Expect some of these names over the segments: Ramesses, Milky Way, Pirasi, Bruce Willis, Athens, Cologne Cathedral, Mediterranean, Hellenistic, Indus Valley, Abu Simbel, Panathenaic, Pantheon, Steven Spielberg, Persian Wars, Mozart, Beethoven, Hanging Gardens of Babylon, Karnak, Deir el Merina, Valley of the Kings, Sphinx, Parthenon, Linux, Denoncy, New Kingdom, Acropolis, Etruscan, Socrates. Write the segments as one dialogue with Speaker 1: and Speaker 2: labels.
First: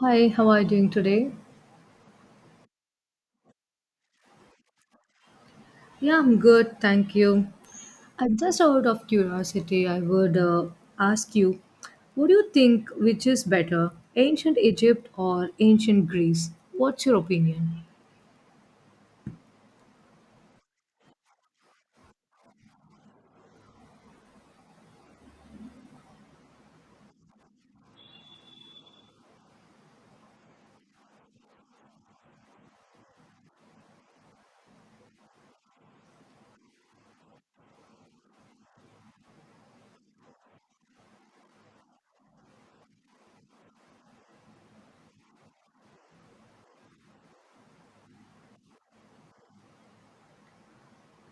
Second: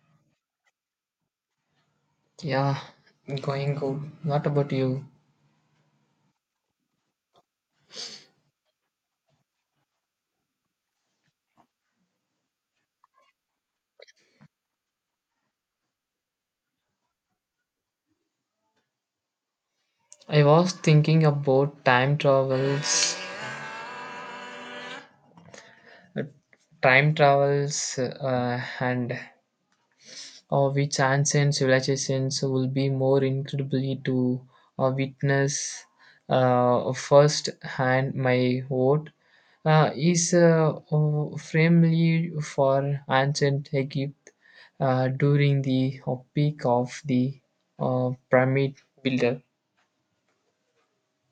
Speaker 1: Hi, how are you doing today?
Speaker 2: Yeah, going good. What about you?
Speaker 1: Yeah, I'm good, thank you. I just out of curiosity, I would ask you, what do you think which is better, ancient Egypt or ancient Greece? What's your opinion?
Speaker 2: I was thinking about time travels, uh, and which ancient civilizations will be more incredibly to witness first hand. My vote is firmly for ancient Egypt during the peak of the pyramid builder.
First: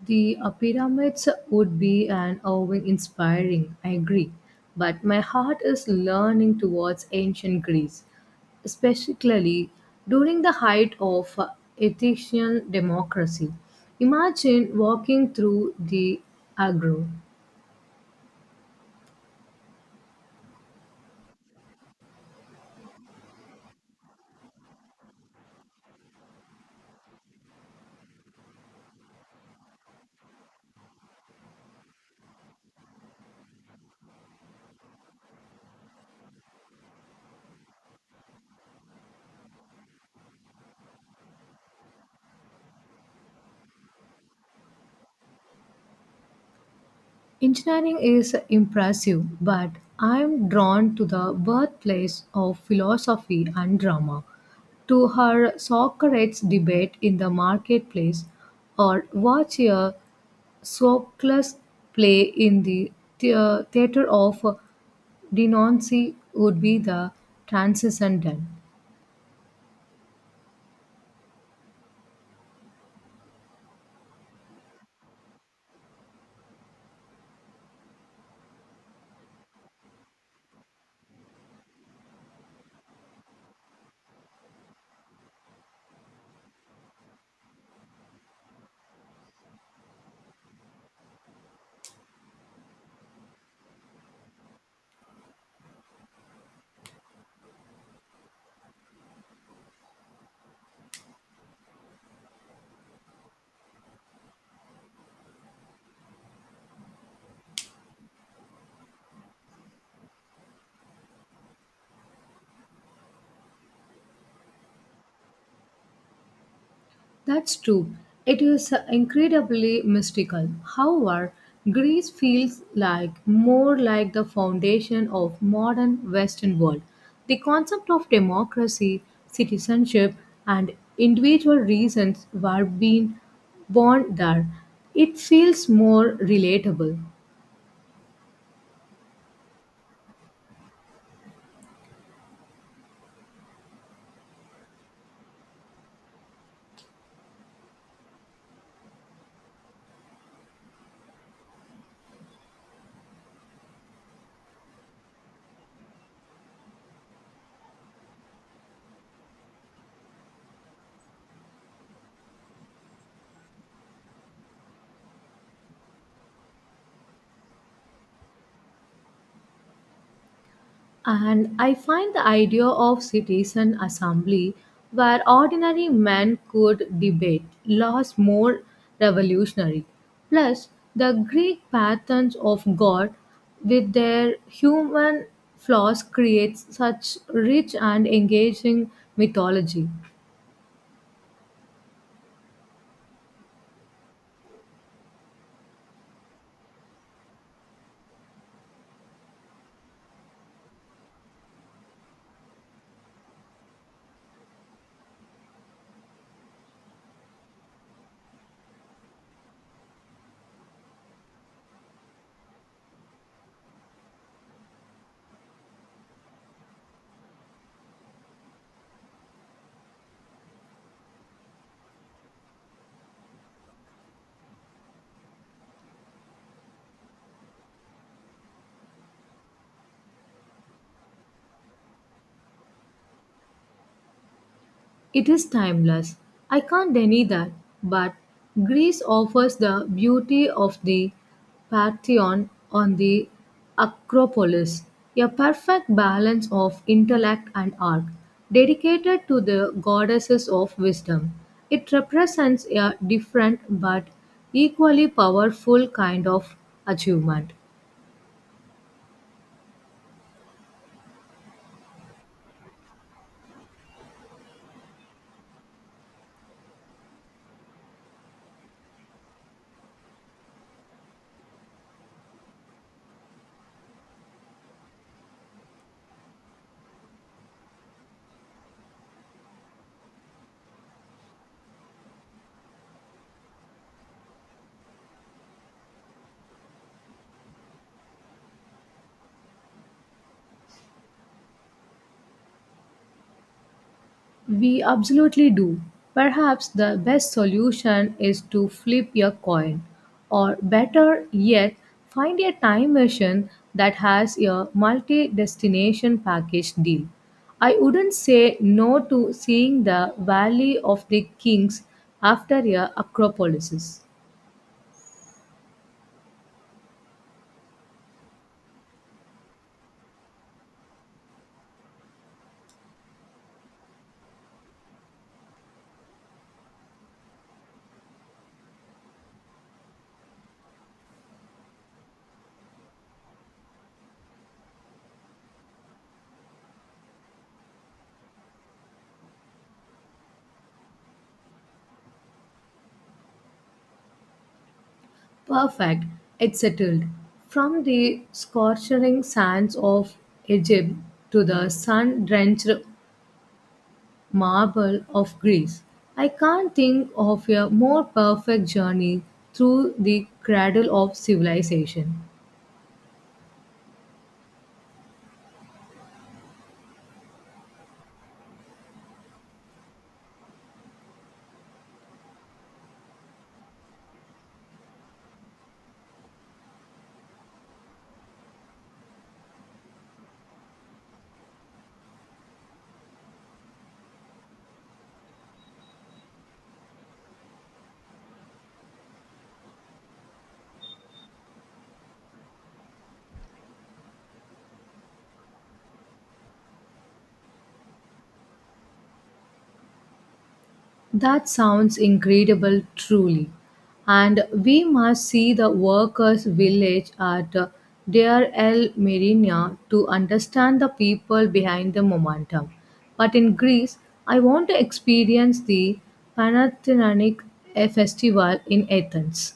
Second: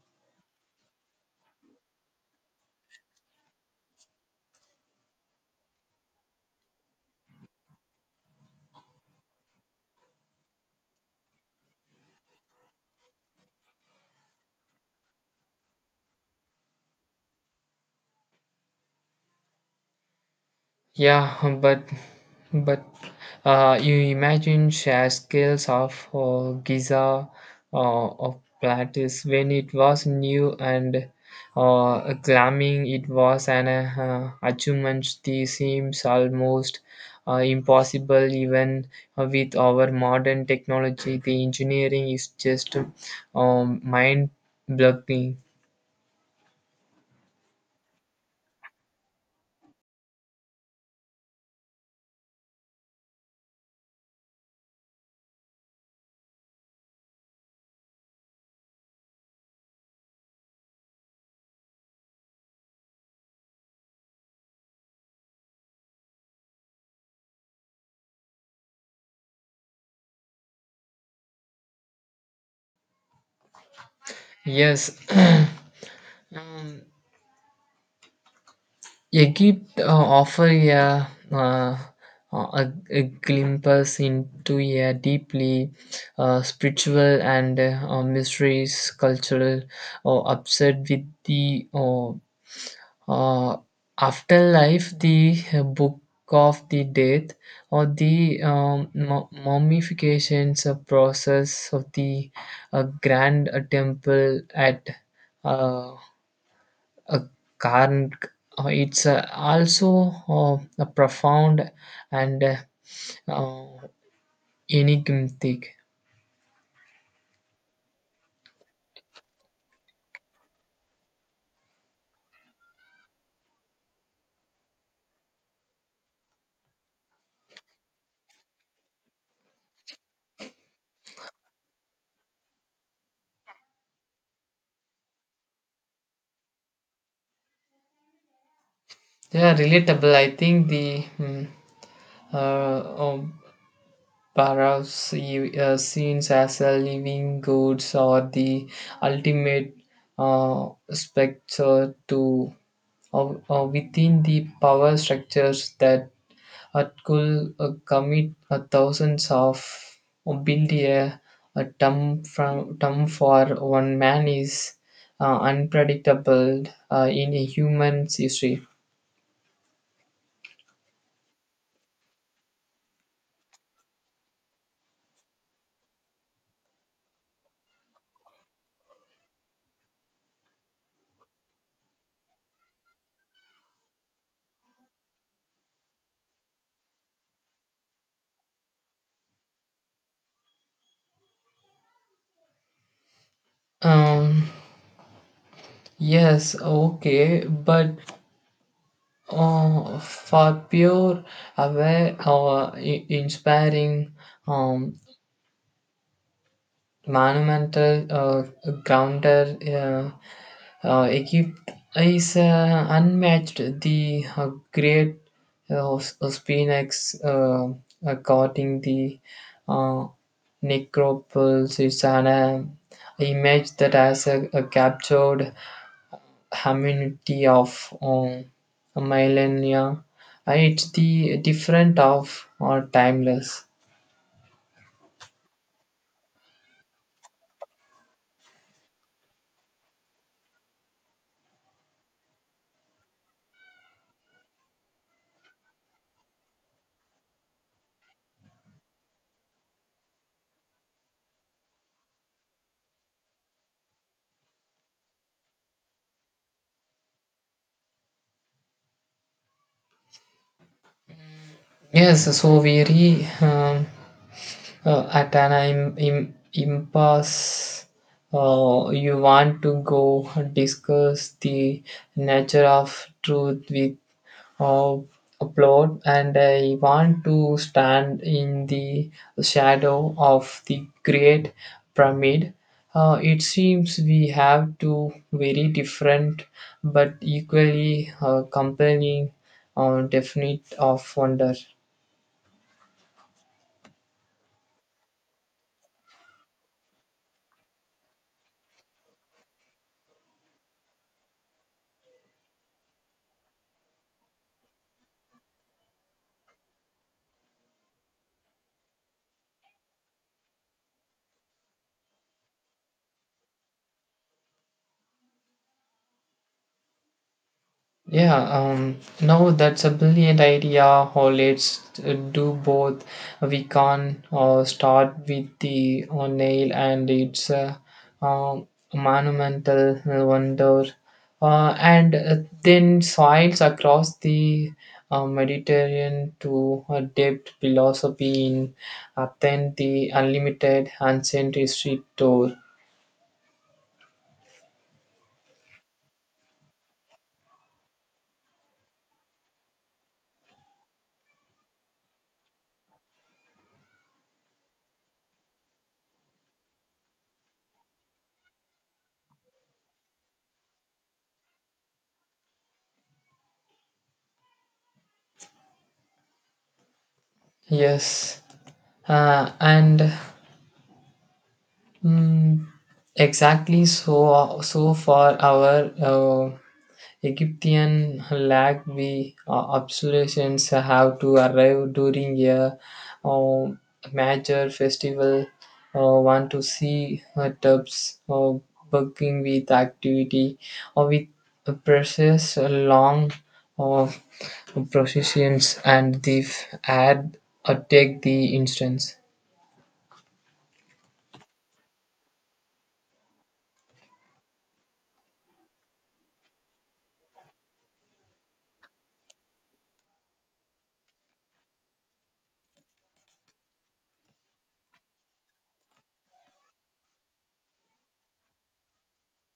Speaker 1: The pyramids would be an awe inspiring, I agree. But my heart is learning towards ancient Greece, especially during the height of Athenian democracy. Imagine walking through the agro.
Speaker 2: Yeah, but but you imagine sheer scales of Giza of Plautus when it was new and glamming. It was an achievement. This seems almost impossible even with our modern technology. The engineering is just mind-blowing.
Speaker 1: Engineering is impressive, but I'm drawn to the birthplace of philosophy and drama, to her Socrates debate in the marketplace, or watch a Sophocles play in the theater of Denoncy would be the transcendental.
Speaker 2: Yes. Um, A gift offer uh, a glimpse into a deeply spiritual and mysterious cultural upset with the uh, afterlife, the book of the death, or the mummifications process of the grand temple at. Uh, uh, Karn, it's also a profound and uh, enigmatic.
Speaker 1: That's true. It is incredibly mystical. However, Greece feels like more like the foundation of modern Western world. The concept of democracy, citizenship, and individual reasons were being born there. It feels more relatable.
Speaker 2: Yeah, relatable. I think the uh, um, Parav's scenes as a living goods or the ultimate spectre to within the power structures that At could commit a thousands of build a term from term for one man is unpredictable in a human's history.
Speaker 1: And I find the idea of citizen assembly where ordinary men could debate laws more revolutionary. Plus, the Greek patterns of God with their human flaws creates such rich and engaging mythology.
Speaker 2: Um, yes, okay, but for pure, aware, inspiring, um, monumental, grounded. Egypt is unmatched. The great Spinax guarding the uh, necropolis is an image that has a captured humanity of um, millennia. It's the different of or timeless.
Speaker 1: It is timeless. I can't deny that. But Greece offers the beauty of the Pantheon on the Acropolis, a perfect balance of intellect and art, dedicated to the goddesses of wisdom. It represents a different but equally powerful kind of achievement.
Speaker 2: Yes, so we re. At an impasse, you want to go discuss the nature of truth with uh, a plot, and I want to stand in the shadow of the Great Pyramid. It seems we have two very different but equally compelling definite of wonder.
Speaker 1: We absolutely do. Perhaps the best solution is to flip your coin, or better yet, find a time machine that has a multi destination package deal. I wouldn't say no to seeing the Valley of the Kings after a Acropolis.
Speaker 2: Yeah, no, that's a brilliant idea. Or let's do both. We can start with the nail, and it's a um, monumental wonder, and then sails across the Mediterranean to a depth philosophy in Athens, the unlimited ancient history tour.
Speaker 1: Perfect, it's settled. From the scorching sands of Egypt to the sun drenched marble of Greece. I can't think of a more perfect journey through the cradle of civilization.
Speaker 2: Yes, and Mm, exactly. So, so for our Egyptian lag, we absolutions have to arrive during a uh, major festival. Want to see tubs bugging with activity or with precious long uh, processions and the ad take the instance.
Speaker 1: That sounds incredible, truly. And we must see the workers' village at Deir el Merina to understand the people behind the momentum. But in Greece, I want to experience the Panathenaic festival in Athens.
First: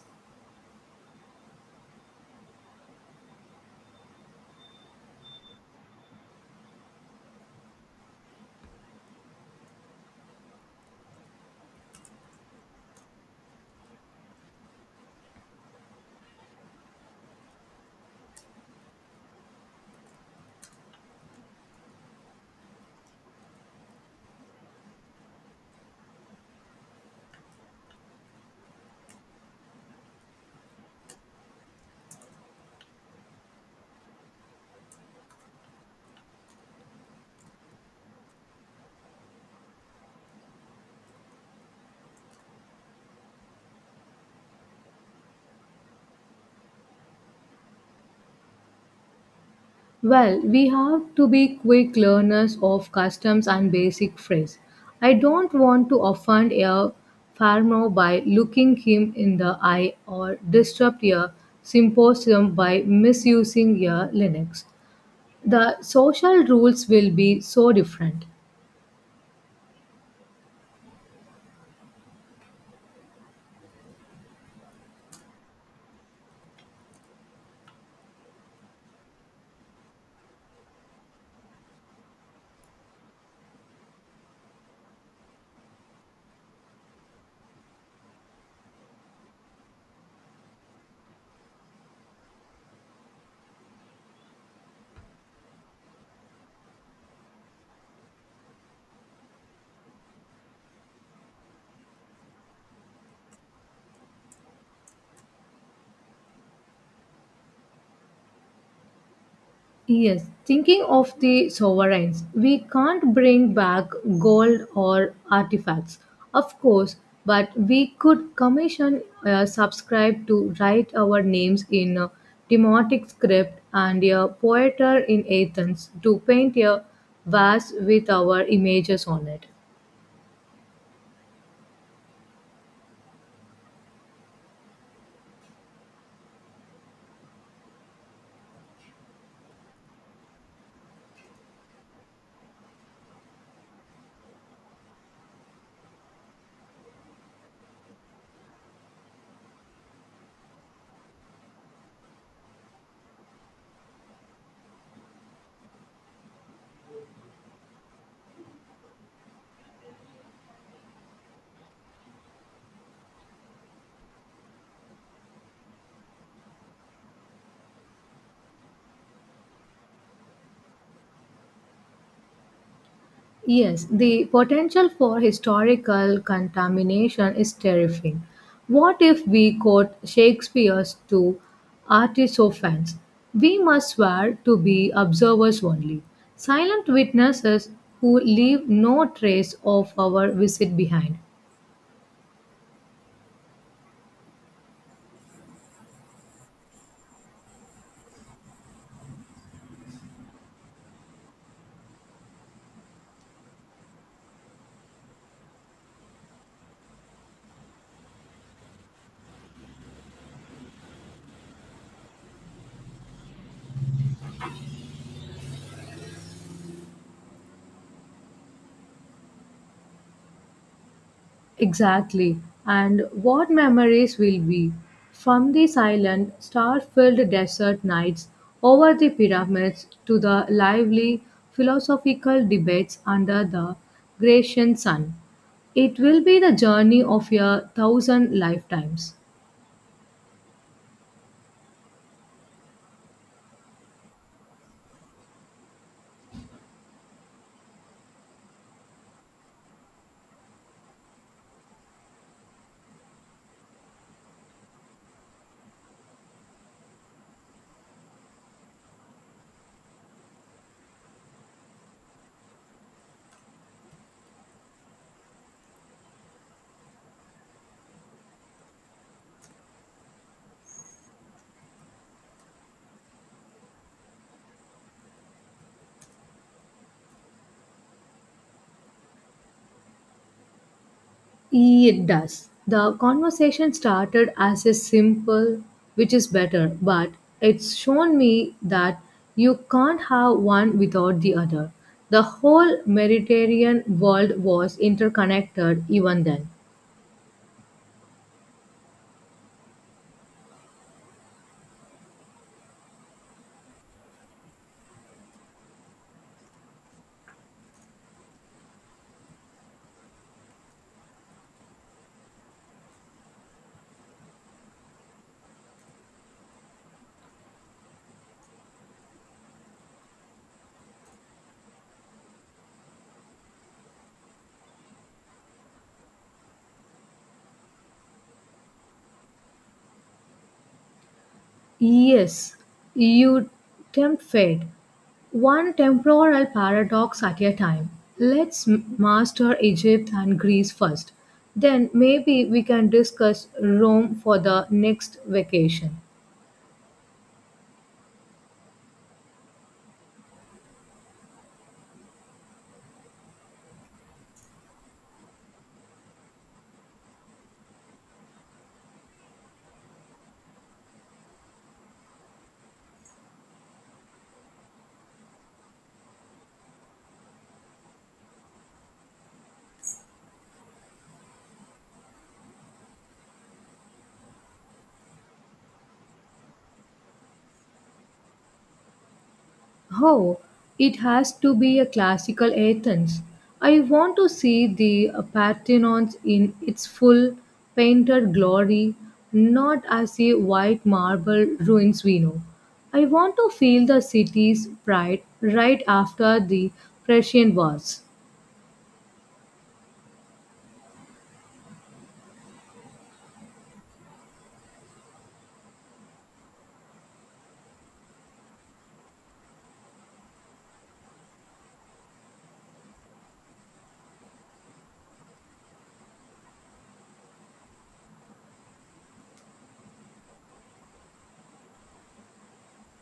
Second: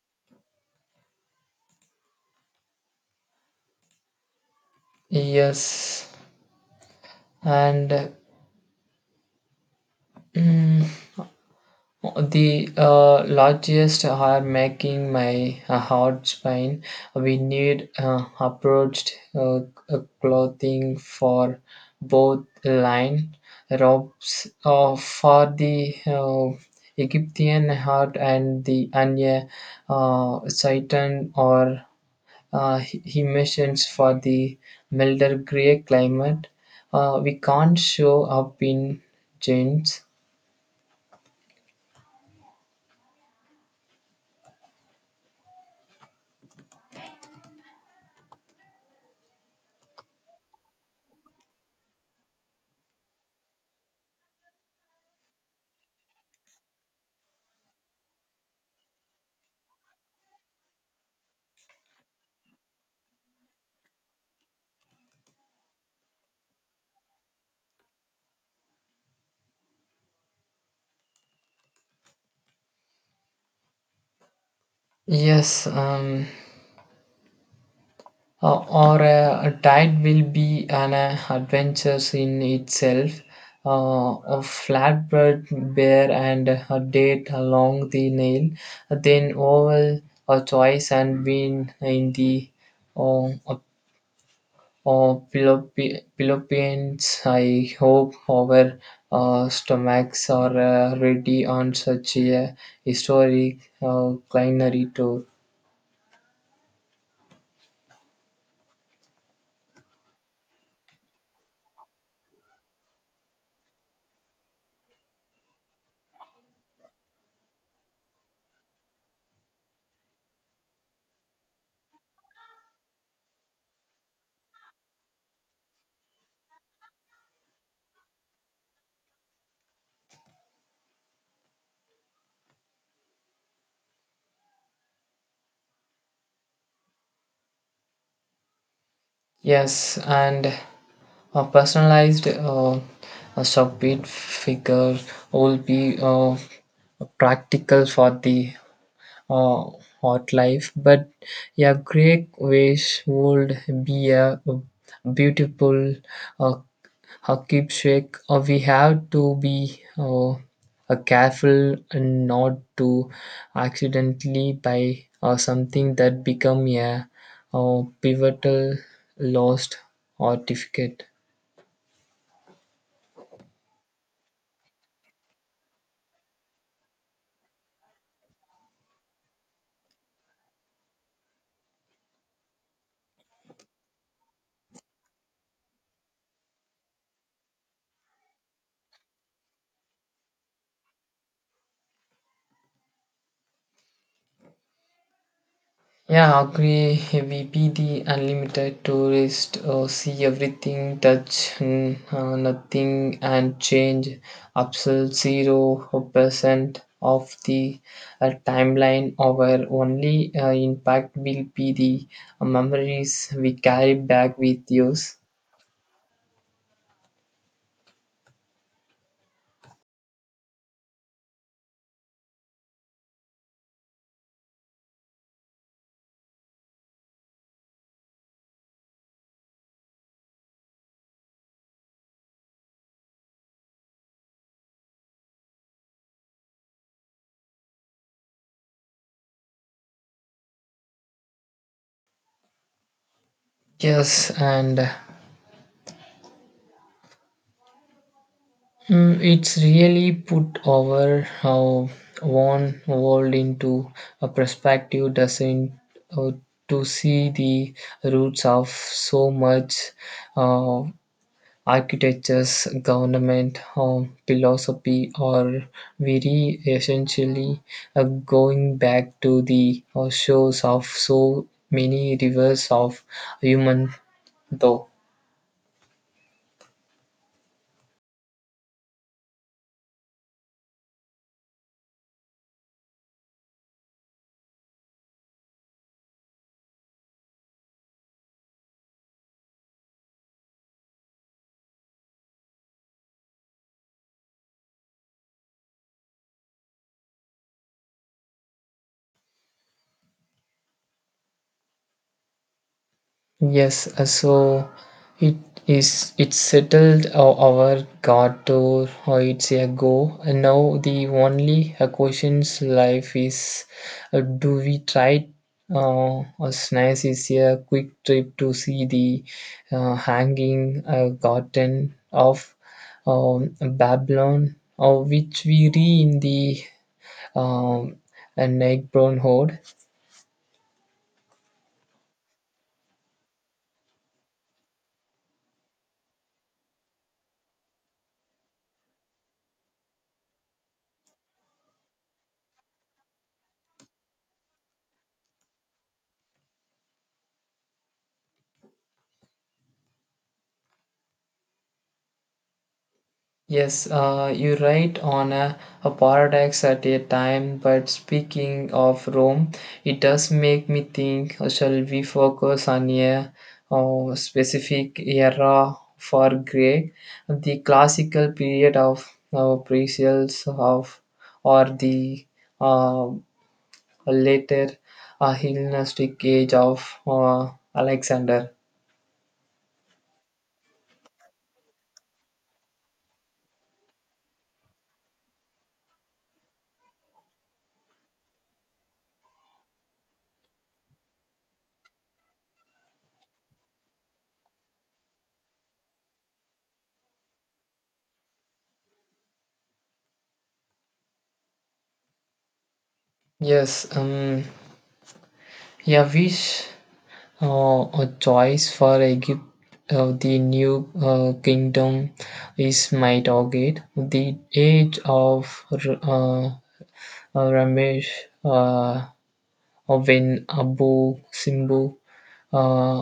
Speaker 2: Yes, and. mm, The largest are making my heart spine. We need approached clothing for both line robes for the Egyptian heart and the Anya Saturn or he for the milder gray climate. We can't show up in jeans.
Speaker 1: Well, we have to be quick learners of customs and basic phrase. I don't want to offend a farmer by looking him in the eye or disrupt a symposium by misusing a Linux. The social rules will be so different.
Speaker 2: Yes, or a diet will be an adventure in itself. A flatbread bear and a date along the nail, then oval a choice and win in the uh, uh, Philippines. I hope our stomachs are ready on such a historic culinary tour.
Speaker 1: Yes, thinking of the sovereigns, we can't bring back gold or artifacts, of course, but we could commission a subscribe to write our names in a demotic script and a poeter in Athens to paint a vase with our images on it.
Speaker 2: Yes, and a personalized a subbeat figure will be practical for the uh, hot life, but a great wish would be a beautiful uh, a keepsake. We have to be careful and not to accidentally buy something that become a pivotal lost artifact.
Speaker 1: Yes, the potential for historical contamination is terrifying. What if we quote Shakespeare's to artisophans? We must swear to be observers only, silent witnesses who leave no trace of our visit behind.
Speaker 2: Yeah, agree. We be the unlimited tourist, see everything, touch nothing, and change absolute 0% of the timeline. Our only impact will be the memories we carry back with us.
Speaker 1: Exactly. And what memories will be from the silent, star filled desert nights over the pyramids to the lively philosophical debates under the Grecian sun? It will be the journey of a thousand lifetimes.
Speaker 2: Yes, and it's really put our one world into a perspective, doesn't uh, to see the roots of so much uh, architectures, government, philosophy, or very essentially going back to the shores of so many rivers of human thought.
Speaker 1: It does. The conversation started as a simple, which is better, but it's shown me that you can't have one without the other. The whole Mediterranean world was interconnected even then.
Speaker 2: Yes, so it is it settled our God to it's a go. And now the only questions life is do we try as nice is a quick trip to see the hanging garden of Babylon, which we read in the um, Nick Brown Hood.
Speaker 1: Yes, you tempt fate. One temporal paradox at a time. Let's master Egypt and Greece first. Then maybe we can discuss Rome for the next vacation.
Speaker 2: Yes, you write on a paradox at a time, but speaking of Rome, it does make me think shall we focus on a specific era for Greek, the classical period of pre-sales of or the uh, later Hellenistic age of Alexander?
Speaker 1: Oh, it has to be a classical Athens. I want to see the Parthenon in its full painted glory, not as a white marble ruins we know. I want to feel the city's pride right after the Persian Wars.
Speaker 2: Yes, yeah, wish a choice for Egypt, the new kingdom is Mitogate. The age of Ramesh uh, when Abu Simbu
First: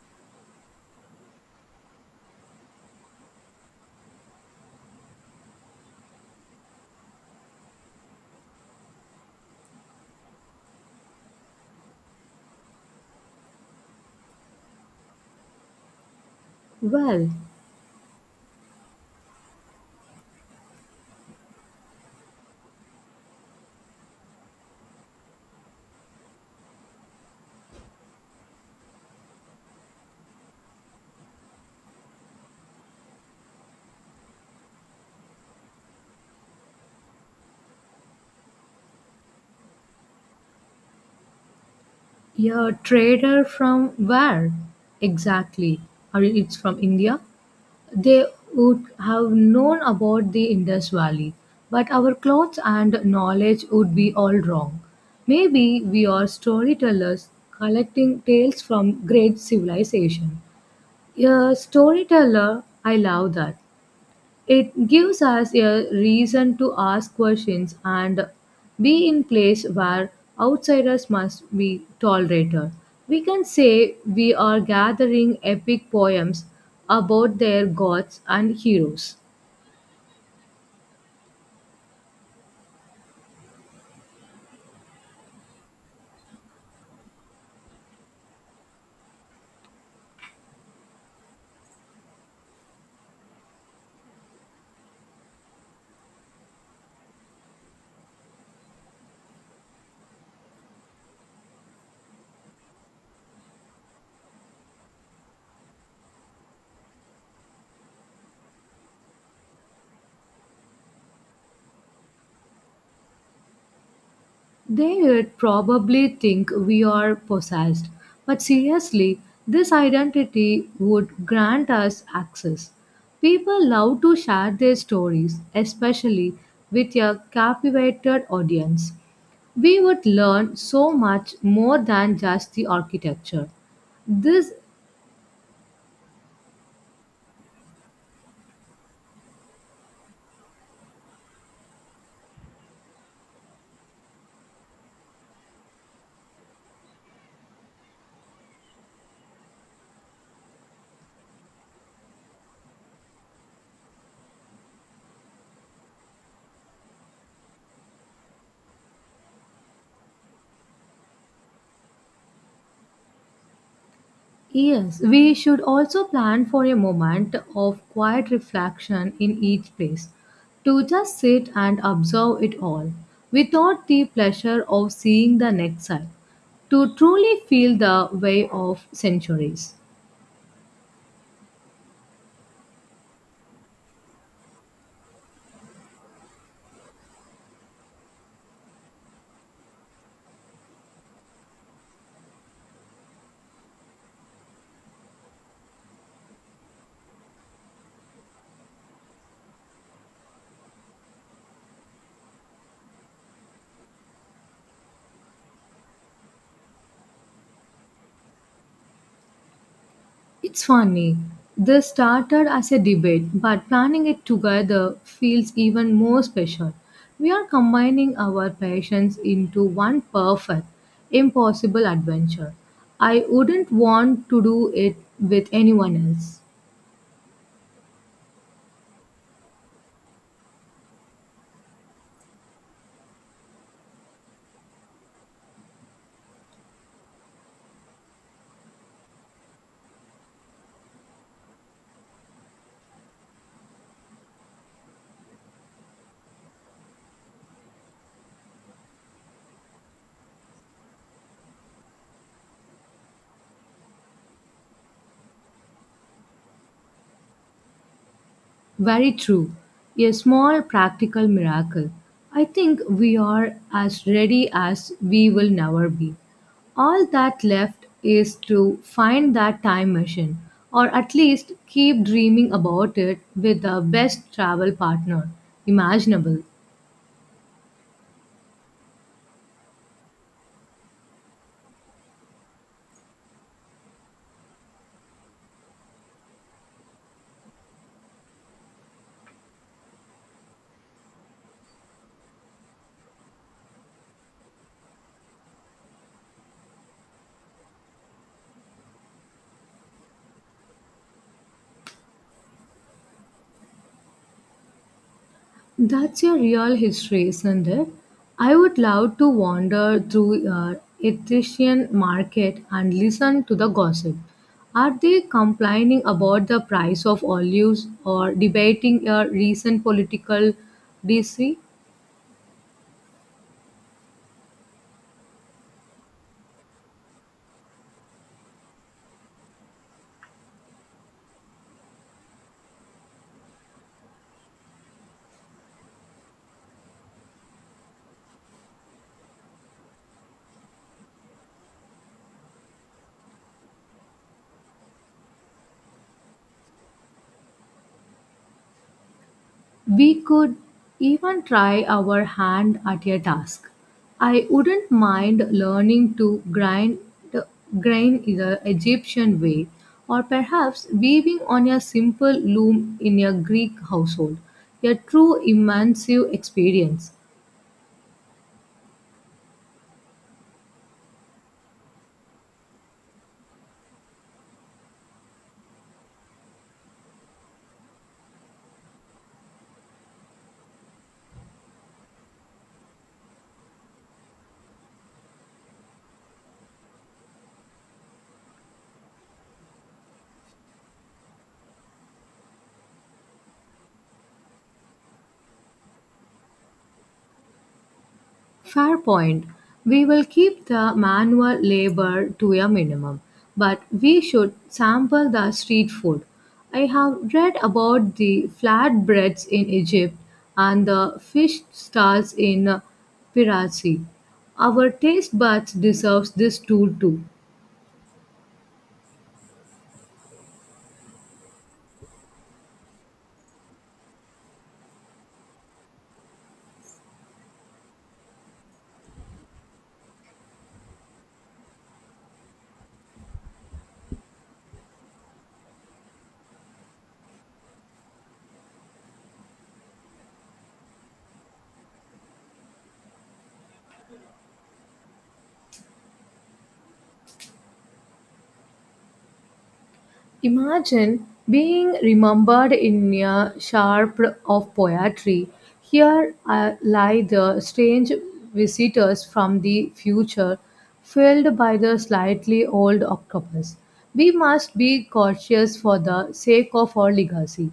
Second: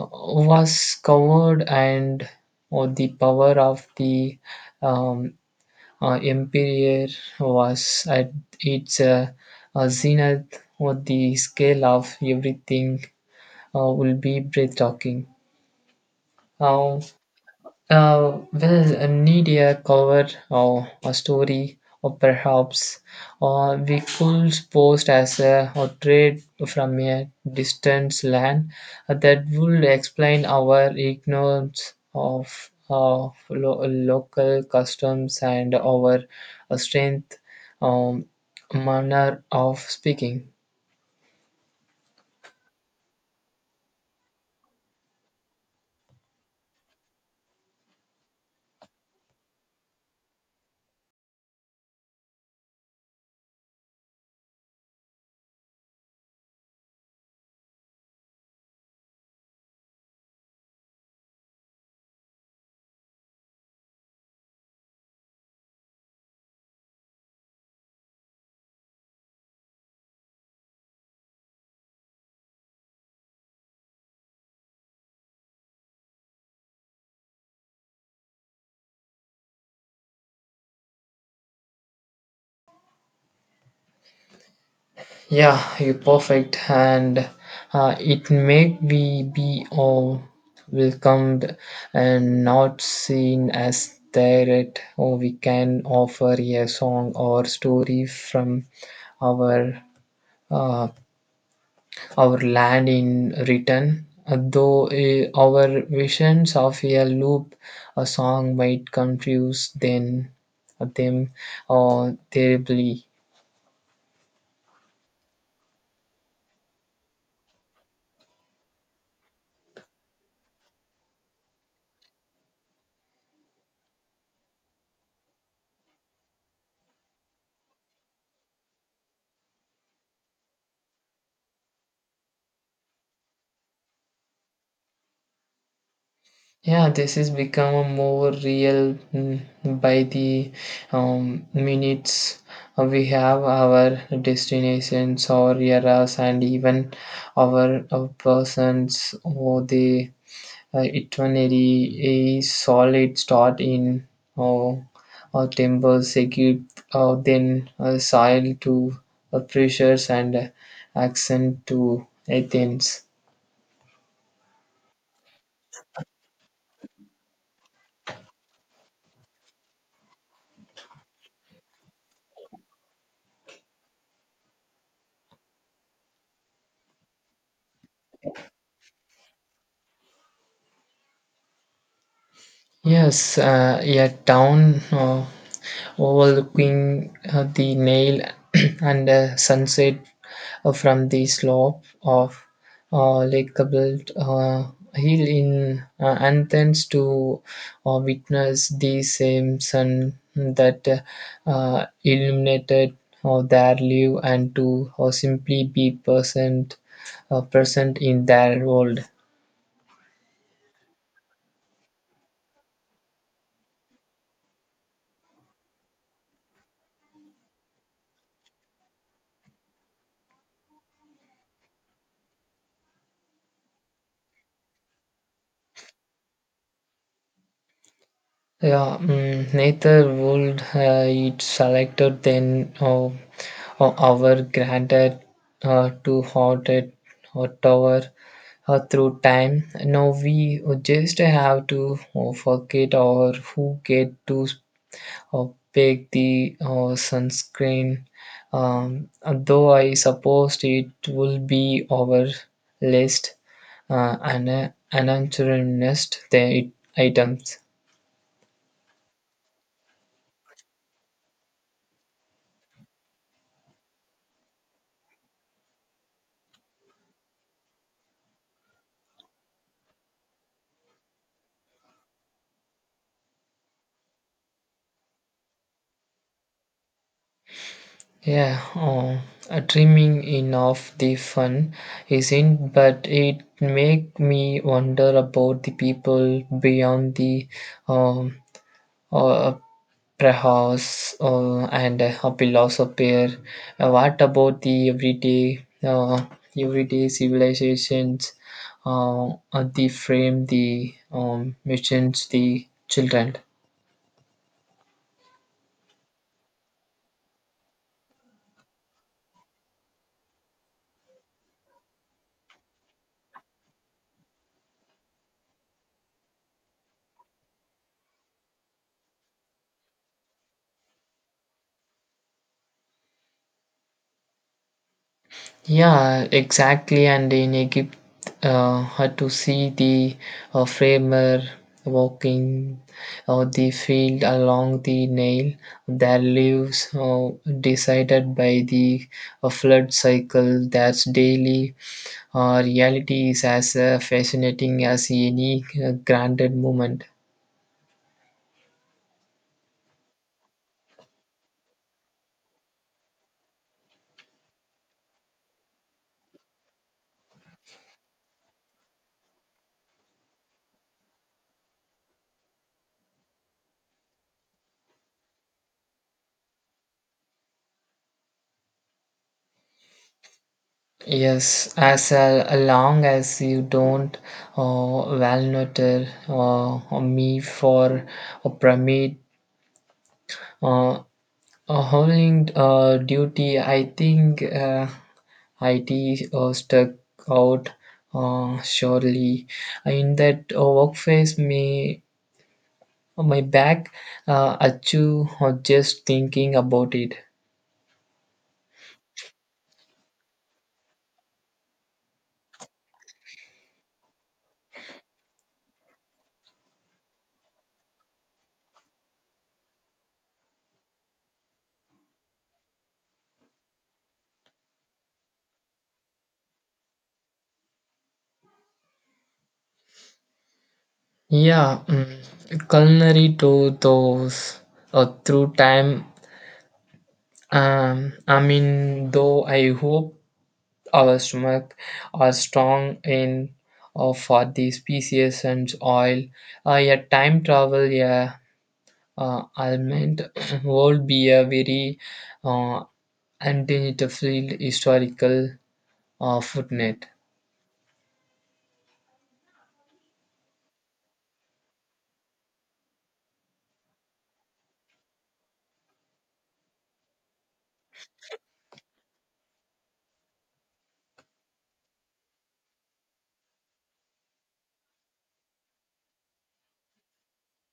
Speaker 2: was covered, and the power of the um, empire was at its zenith, or the scale of everything will be breathtaking. Um,
Speaker 1: Well,
Speaker 2: Well, need a cover or a story, or perhaps or we could post as a portrait from a distant land that would explain our ignorance of local customs and our strength um, manner of speaking.
Speaker 1: yeah, trader from where, exactly? Or it's from India? They would have known about the Indus Valley, but our clothes and knowledge would be all wrong. Maybe we are storytellers collecting tales from great civilization. A storyteller, I love that. It gives us a reason to ask questions and be in place where outsiders must be tolerated. We can say we are gathering epic poems about their gods and heroes.
Speaker 2: Yeah, you perfect, and it make we be all welcomed and not seen as threat. Or we can offer a song or story from our uh, our land in return. Though our visions of a loop, a song might confuse then them terribly.
Speaker 1: They'd probably think we are possessed. But seriously, this identity would grant us access. People love to share their stories, especially with a captivated audience. We would learn so much more than just the architecture. This.
Speaker 2: Yeah, this is become more real by the minutes. We have our destinations, our eras, and even our persons or the itinerary is solid start in uh, temples, Egypt, then soil to pressures and accent to Athens.
Speaker 1: Yes, we should also plan for a moment of quiet reflection in each place to just sit and observe it all without the pleasure of seeing the next side to truly feel the way of centuries.
Speaker 2: Yes, a town. Overlooking the nail and a sunset from the slope of Lake Kabult hill in Athens to witness the same sun that illuminated their life and to simply be present, present in their world.
Speaker 1: It's funny. This started as a debate, but planning it together feels even more special. We are combining our passions into one perfect, impossible adventure. I wouldn't want to do it with anyone else.
Speaker 2: Yeah, neither would it selected then. Our granted to haunted hot tower, through time. Now we just have to forget or who get to uh, pick the sunscreen. Um, though I suppose it will be our list and an unanswered nest the items.
Speaker 1: Very true. A small practical miracle. I think we are as ready as we will never be. All that left is to find that time machine, or at least keep dreaming about it with the best travel partner imaginable.
Speaker 2: Yeah, oh, dreaming in of the fun isn't, but it make me wonder about the people beyond the um uh, perhaps and a philosopher. What about the everyday civilizations? The frame, the missions, the children.
Speaker 1: That's a real history, isn't it? I would love to wander through Etruscan market and listen to the gossip. Are they complaining about the price of olives or debating a recent political dispute?
Speaker 2: Yeah, exactly. And in Egypt, had to see the framer walking or the field along the Nile. Their lives decided by the flood cycle. That's daily reality is as fascinating as any granted moment.
Speaker 1: We could even try our hand at a task. I wouldn't mind learning to grind in the Egyptian way, or perhaps weaving on a simple loom in a Greek household. A true immersive experience.
Speaker 2: Yes, as long as you don't valnutter me for a pyramid. Uh, a howling duty, I think it stuck out surely. In that workplace, me, my back achoo just thinking about it.
Speaker 1: Fair point. We will keep the manual labor to a minimum, but we should sample the street food. I have read about the flatbreads in Egypt and the fish stalls in Pirasi. Our taste buds deserves this tool too.
Speaker 2: Yeah, culinary to those through time. I mean, though I hope our stomach are strong in for the species and oil. A time travel yeah, element would be a very uh, undoubtedly historical footnote.
Speaker 1: Imagine being remembered in a sharp of poetry. Here lie the strange visitors from the future, filled by the slightly old octopus. We must be cautious for the sake of our legacy.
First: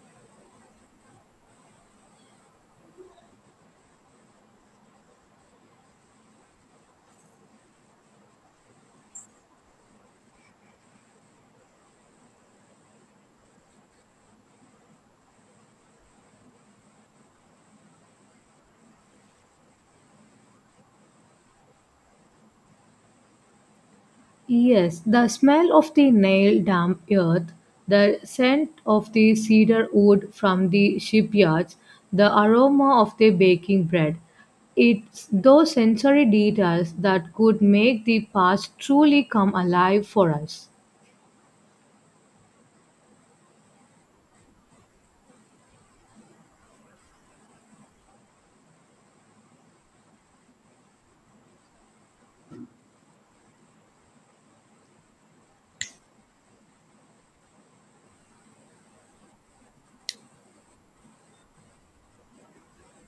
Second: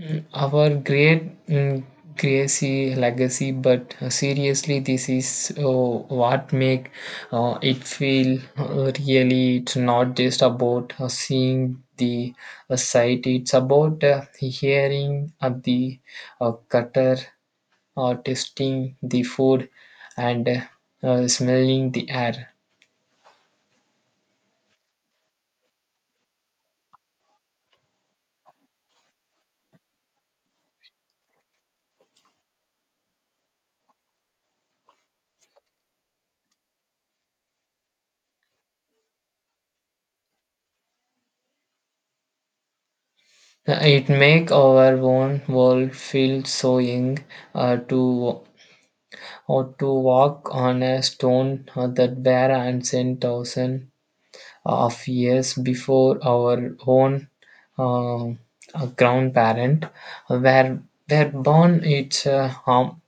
Speaker 2: Our great Gracie legacy, but seriously, this is what make it feel really. It's not just about seeing the sight; it's about hearing of the cutter or tasting the food and smelling the air.
Speaker 1: Yes, the smell of the nail damp earth, the scent of the cedar wood from the shipyards, the aroma of the baking bread. It's those sensory details that could make the past truly come alive for us.
Speaker 2: It make our own world feel so young to or to walk on a stone that were ancient thousands of years before our own grandparent were, were born. It's a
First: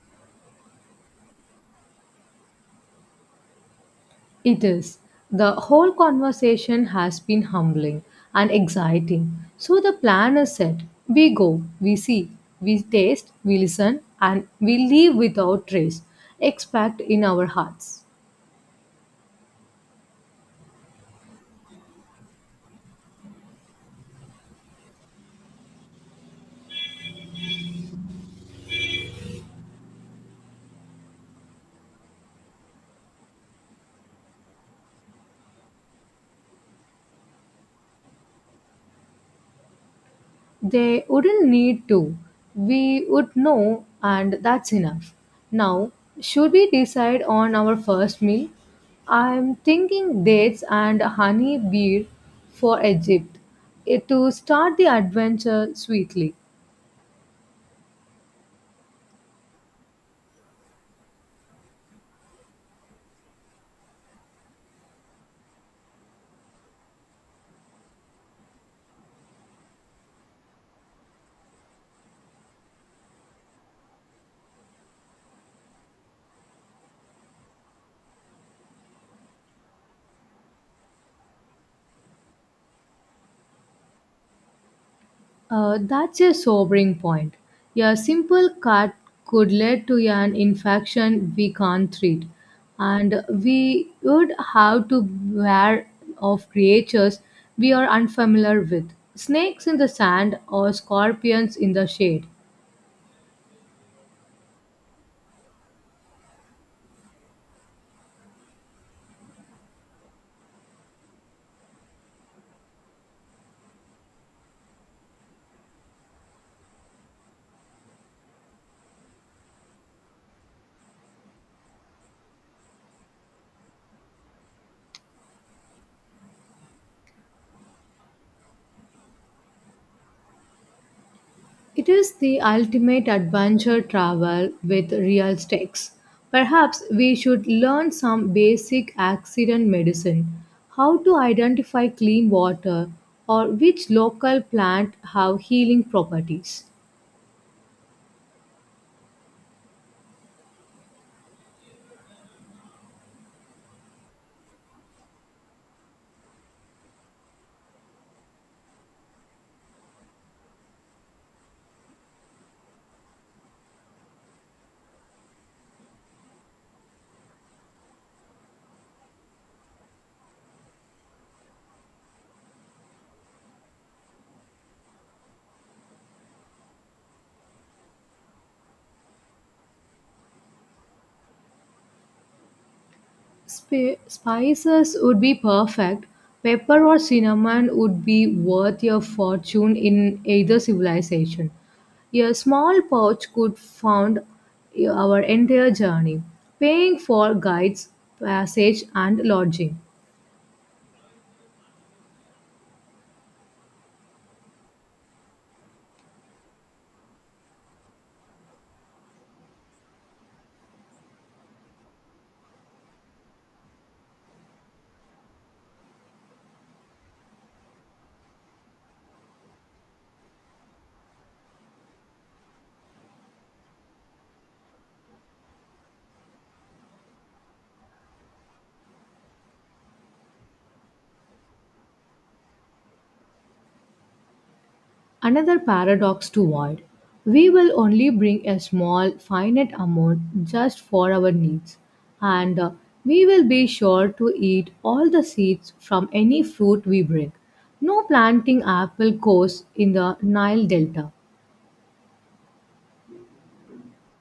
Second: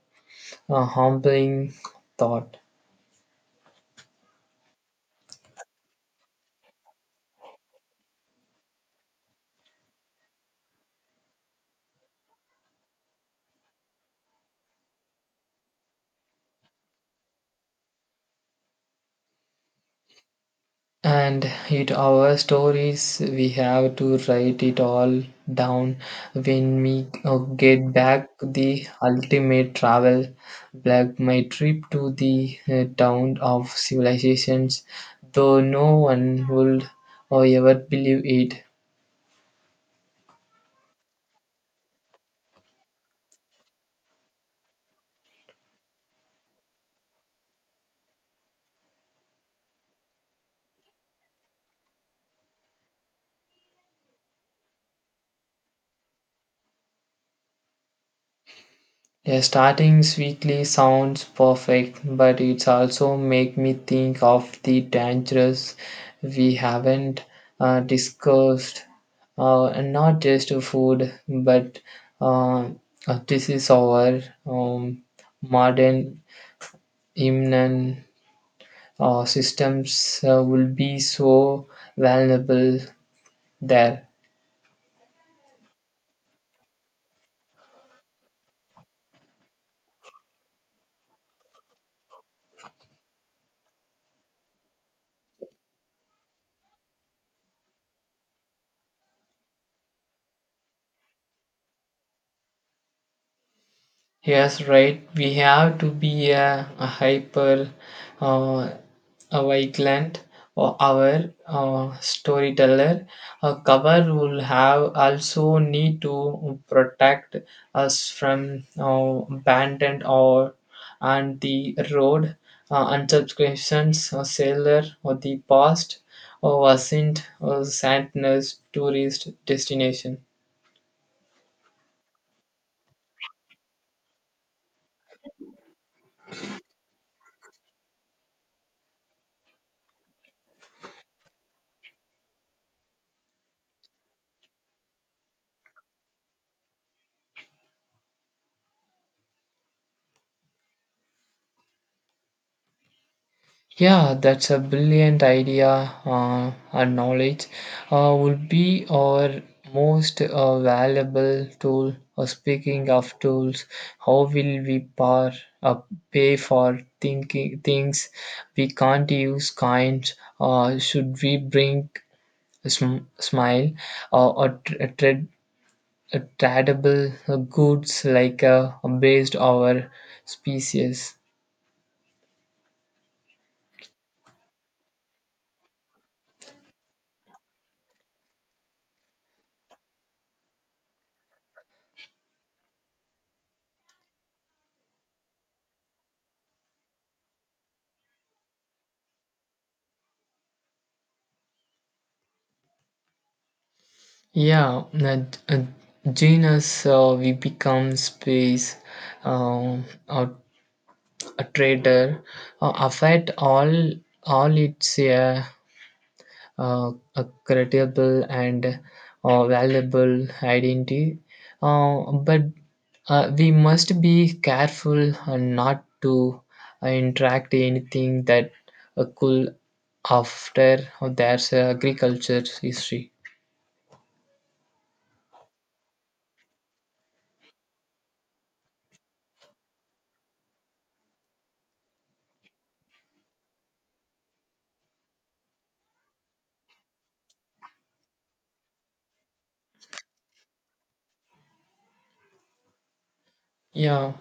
Speaker 2: a humbling thought.
Speaker 1: It is. The whole conversation has been humbling and exciting. So the plan is set. We go, we see, we taste, we listen, and we leave without trace, expect in our hearts.
Speaker 2: And it our stories we have to write it all down when we get back the ultimate travel like my trip to the town of civilizations though no one would or ever believe it.
Speaker 1: They wouldn't need to. We would know, and that's enough. Now, should we decide on our first meal? I'm thinking dates and honey beer for Egypt, to start the adventure sweetly.
Speaker 2: Yeah, starting sweetly sounds perfect, but it's also make me think of the dangerous we haven't discussed. And not just food, but uh, this is our um, modern immune systems will be so vulnerable there.
Speaker 1: That's a sobering point. A simple cut could lead to an infection we can't treat, and we would have to beware of creatures we are unfamiliar with snakes in the sand or scorpions in the shade.
Speaker 2: Yes, right. We have to be a hyper uh, a vigilant or our storyteller. A cover will have also need to protect us from abandoned or and the road unsubscriptions or seller or the past or wasn't or sadness tourist destination.
Speaker 1: It is the ultimate adventure travel with real stakes. Perhaps we should learn some basic accident medicine, how to identify clean water, or which local plant have healing properties.
Speaker 2: Yeah, that's a brilliant idea and knowledge would be our most valuable tool. Speaking of tools, how will we uh, pay for thinking things we can't use? Kind, should we bring a smile or a tradable goods like based our species?
Speaker 1: Spices would be perfect. Pepper or cinnamon would be worth your fortune in either civilization. A small pouch could fund our entire journey, paying for guides, passage, and lodging.
Speaker 2: Yeah, that genius we become space, um, a, a trader, affect all its uh, a credible and valuable identity. But we must be careful not to interact anything that could after there's agriculture history.
Speaker 1: Another paradox to avoid we will only bring a small, finite amount just for our needs, and we will be sure to eat all the seeds from any fruit we bring. No planting apple course in the Nile Delta.
Speaker 2: Yeah.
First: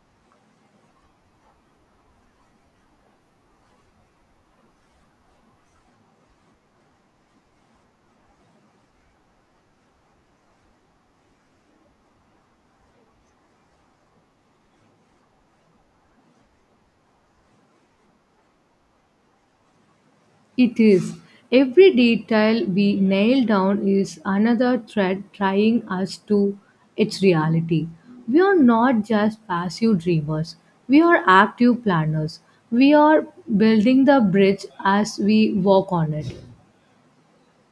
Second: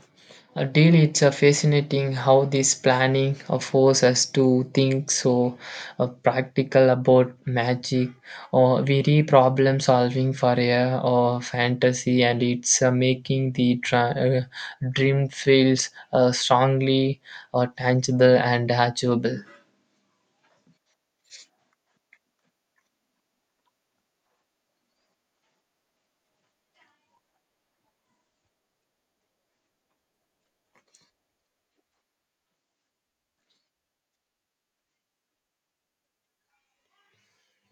Speaker 2: A deal. It's fascinating how this planning forces us to think so practical about magic, or very problem solving for a or fantasy, and it's making the dream feels strongly tangible and achievable.
Speaker 1: It is. Every detail we nail down is another thread tying us to its reality. We are not just passive dreamers, we are active planners. We are building the bridge as we walk on it.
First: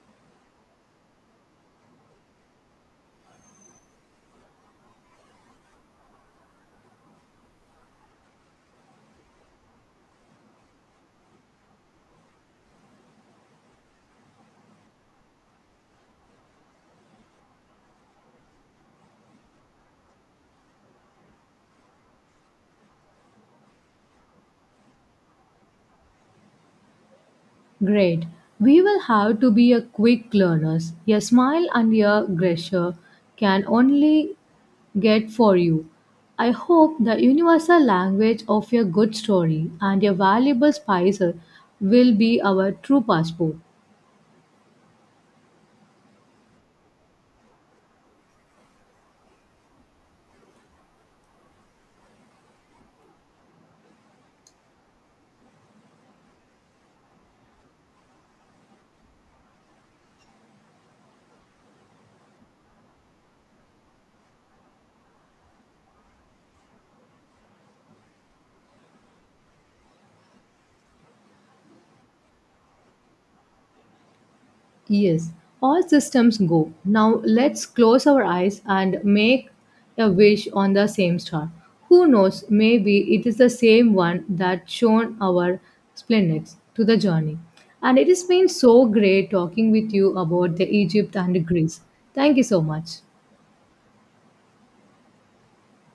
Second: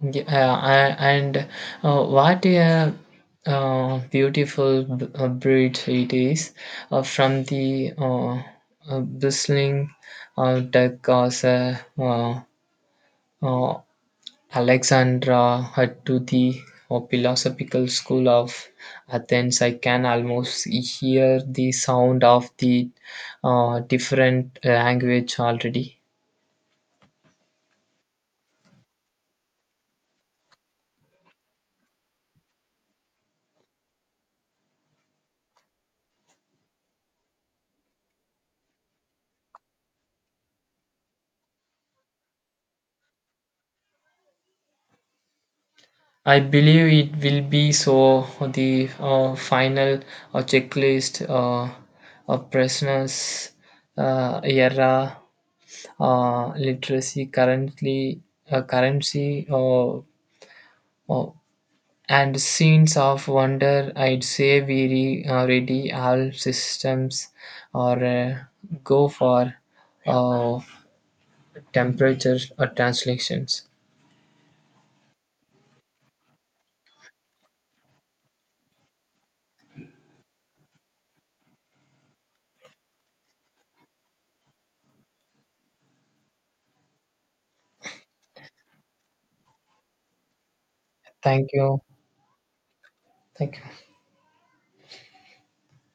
Speaker 2: Yeah, and what a beautiful breed it is from the bristling duck as uh, Alexandra to the philosophical school of Athens. I can almost hear the sound of the different language already.
Speaker 1: Great. We will have to be a quick learners. A smile and a gesture can only get for you. I hope the universal language of a good story and a valuable spicer will be our true passport.
Speaker 2: I believe it will be so. The final checklist of prisoners era literacy currently currency uh, and scenes of wonder. I'd say ready all systems or go for uh, temperature or translations.
Speaker 1: Yes, all systems go. Now let's close our eyes and make a wish on the same star. Who knows, maybe it is the same one that shone our splendors to the journey. And it has been so great talking with you about the Egypt and
Speaker 2: Thank you.
Speaker 1: Greece. Thank you so much.
Speaker 2: Thank you.